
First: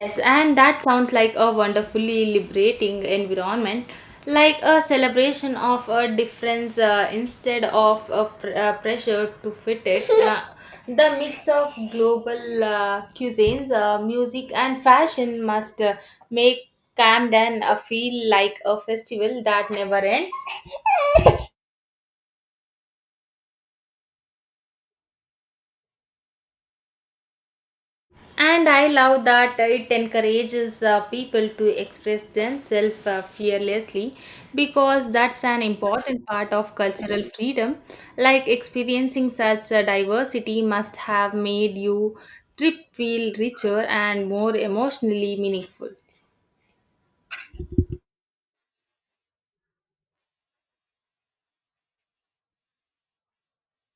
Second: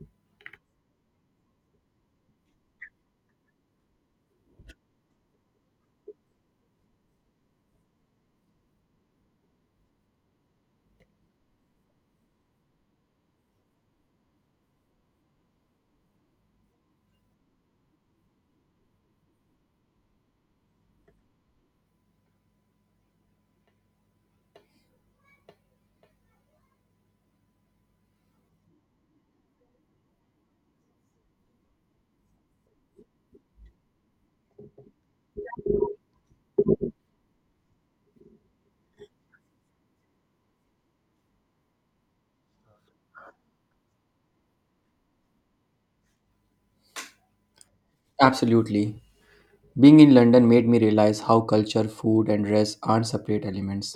S2: Yes, and that sounds like a wonderfully liberating environment, like a celebration of a difference instead of a pressure to fit it. The mix of global cuisines, music, and fashion must make Camden feel like a festival that never ends. And I love that it encourages people to express themselves fearlessly because that's an important part of cultural freedom. Like experiencing such a diversity must have made you trip feel richer and more emotionally meaningful.
S1: Absolutely. Being in London made me realize how culture, food, and dress aren't separate elements.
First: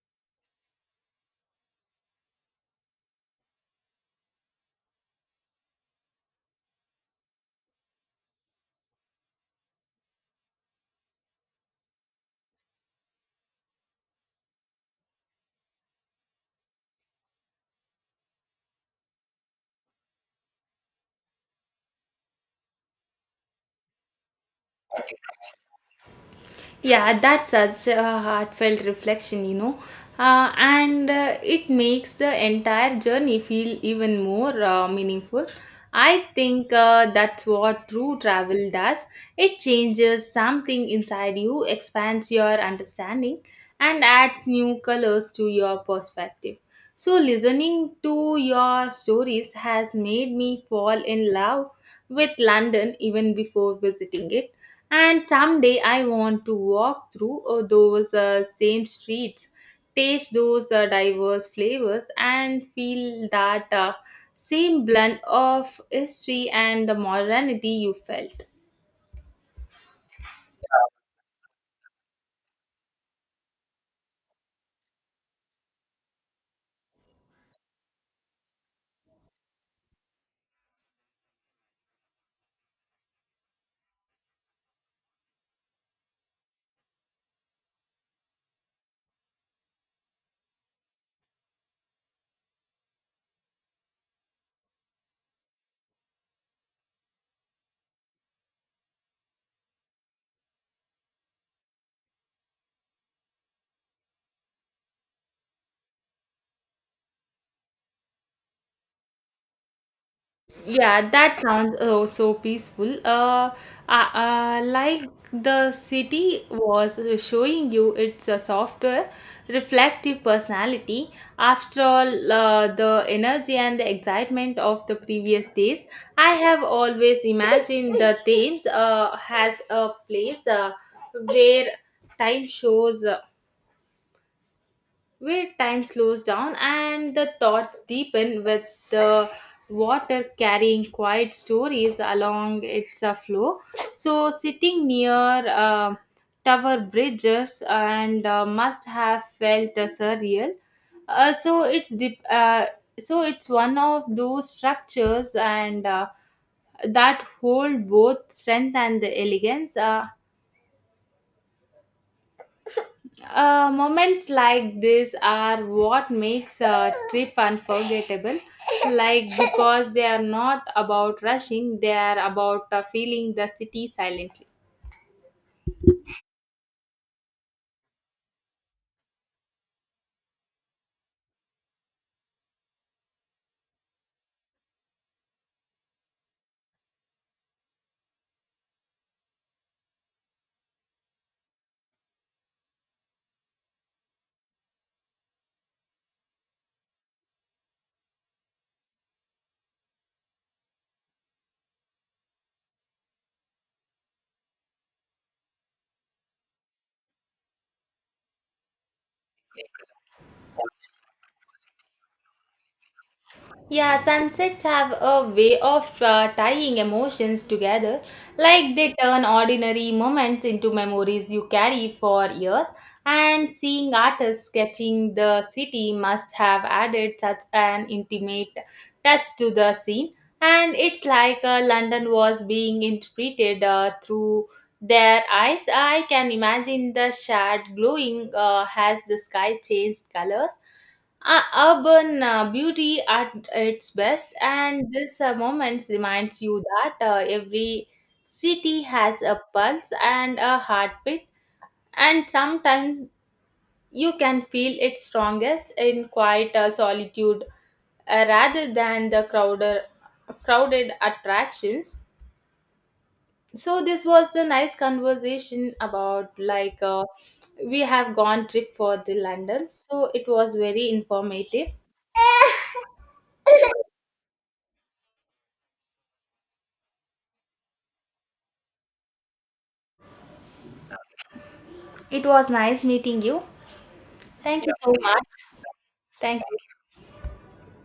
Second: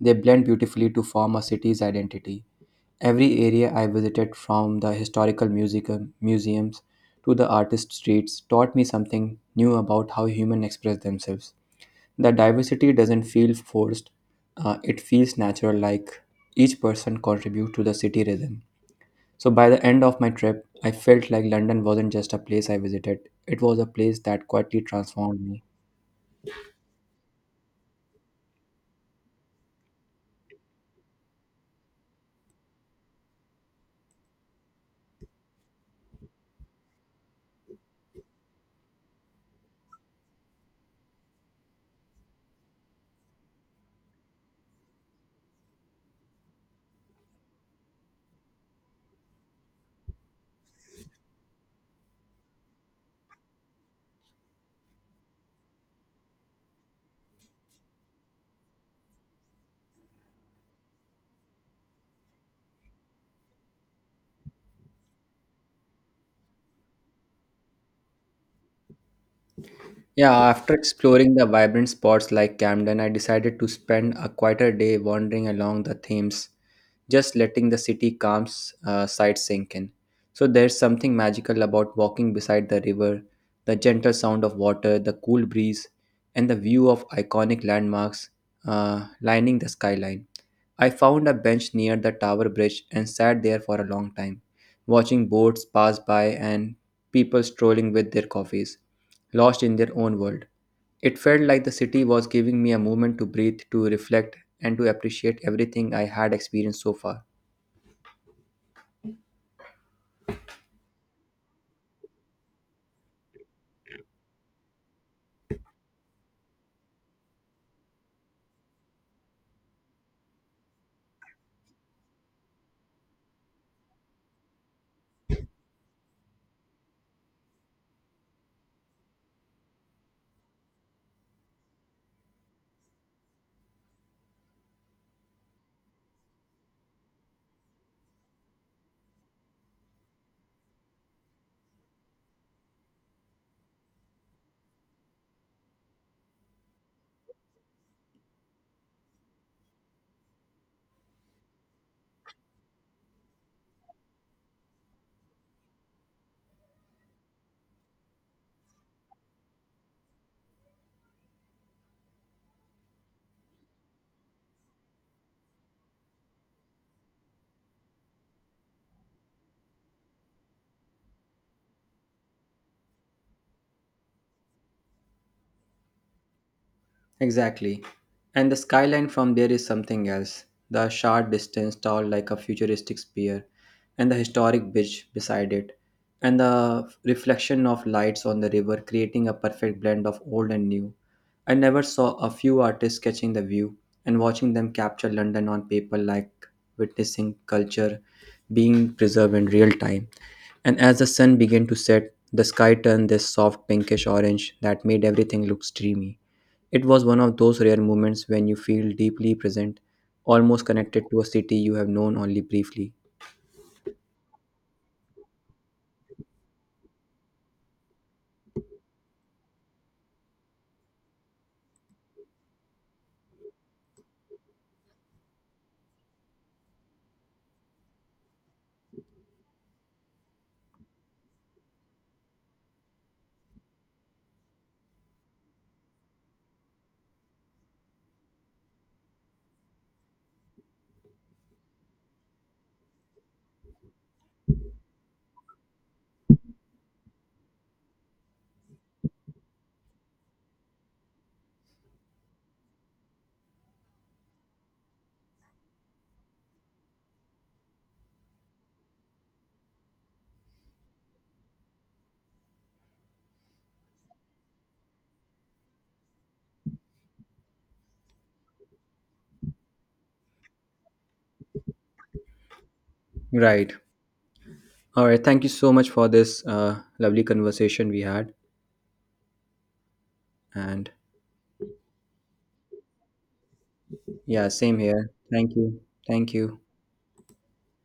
S1: They blend beautifully to form a city's identity. Every area I visited, from the museums to the artist streets, taught me something new about how humans express themselves. The diversity doesn't feel forced, it feels natural, like each person contributes to the city rhythm. So, by the end of my trip, I felt like London wasn't just a place I visited, it was a place that quietly transformed me.
S2: Yeah, that's such a heartfelt reflection, you know. And It makes the entire journey feel even more meaningful. I think that's what true travel does. It changes something inside you, expands your understanding, and adds new colors to your perspective. So, listening to your stories has made me fall in love with London even before visiting it, and someday I want to walk through those same streets, taste those diverse flavors, and feel that same blend of history and the modernity you felt.
S1: Yeah, after exploring the vibrant spots like Camden, I decided to spend a quieter day wandering along the Thames, just letting the city calm sight sink in. So there's something magical about walking beside the river, the gentle sound of water, the cool breeze, and the view of iconic landmarks lining the skyline. I found a bench near the Tower Bridge and sat there for a long time, watching boats pass by and people strolling with their coffees, lost in their own world. It felt like the city was giving me a moment to breathe, to reflect, and to appreciate everything I had experienced so far.
S2: Yeah, that sounds, oh, so peaceful. Like the city was showing you its softer, reflective personality. After all, the energy and the excitement of the previous days, I have always imagined the Thames has a place where time shows uh, where time slows down and the thoughts deepen with the water carrying quiet stories along its flow. So, sitting near tower bridges and must have felt surreal. Uh, so it's dip, uh, so it's one of those structures and that hold both strength and the elegance. Moments like this are what makes a trip unforgettable. Like because they are not about rushing, they are about feeling the city silently.
S1: Exactly. And the skyline from there is something else. The short distance tall like a futuristic spear, and the historic bridge beside it, and the reflection of lights on the river creating a perfect blend of old and new. I never saw a few artists sketching the view and watching them capture London on paper like witnessing culture being preserved in real time. And as the sun began to set, the sky turned this soft pinkish orange that made everything look dreamy. It was one of those rare moments when you feel deeply present, almost connected to a city you have known only briefly.
S2: Yeah, sunsets have a way of tying emotions together, like they turn ordinary moments into memories you carry for years. And seeing artists sketching the city must have added such an intimate touch to the scene. And it's like London was being interpreted through their eyes. I can imagine the shard glowing as the sky changed colors, urban beauty at its best, and this moment reminds you that every city has a pulse and a heartbeat, and sometimes you can feel its strongest in quiet solitude rather than the crowded attractions. So this was the nice conversation about, like, we have gone trip for the London. So it was very informative.
S1: Right. All right. Thank you so much for this lovely conversation we had. And
S2: It was nice meeting you.
S1: yeah, same
S2: You so
S1: here.
S2: much.
S1: Thank you. Thank
S2: Thank
S1: you.
S2: you.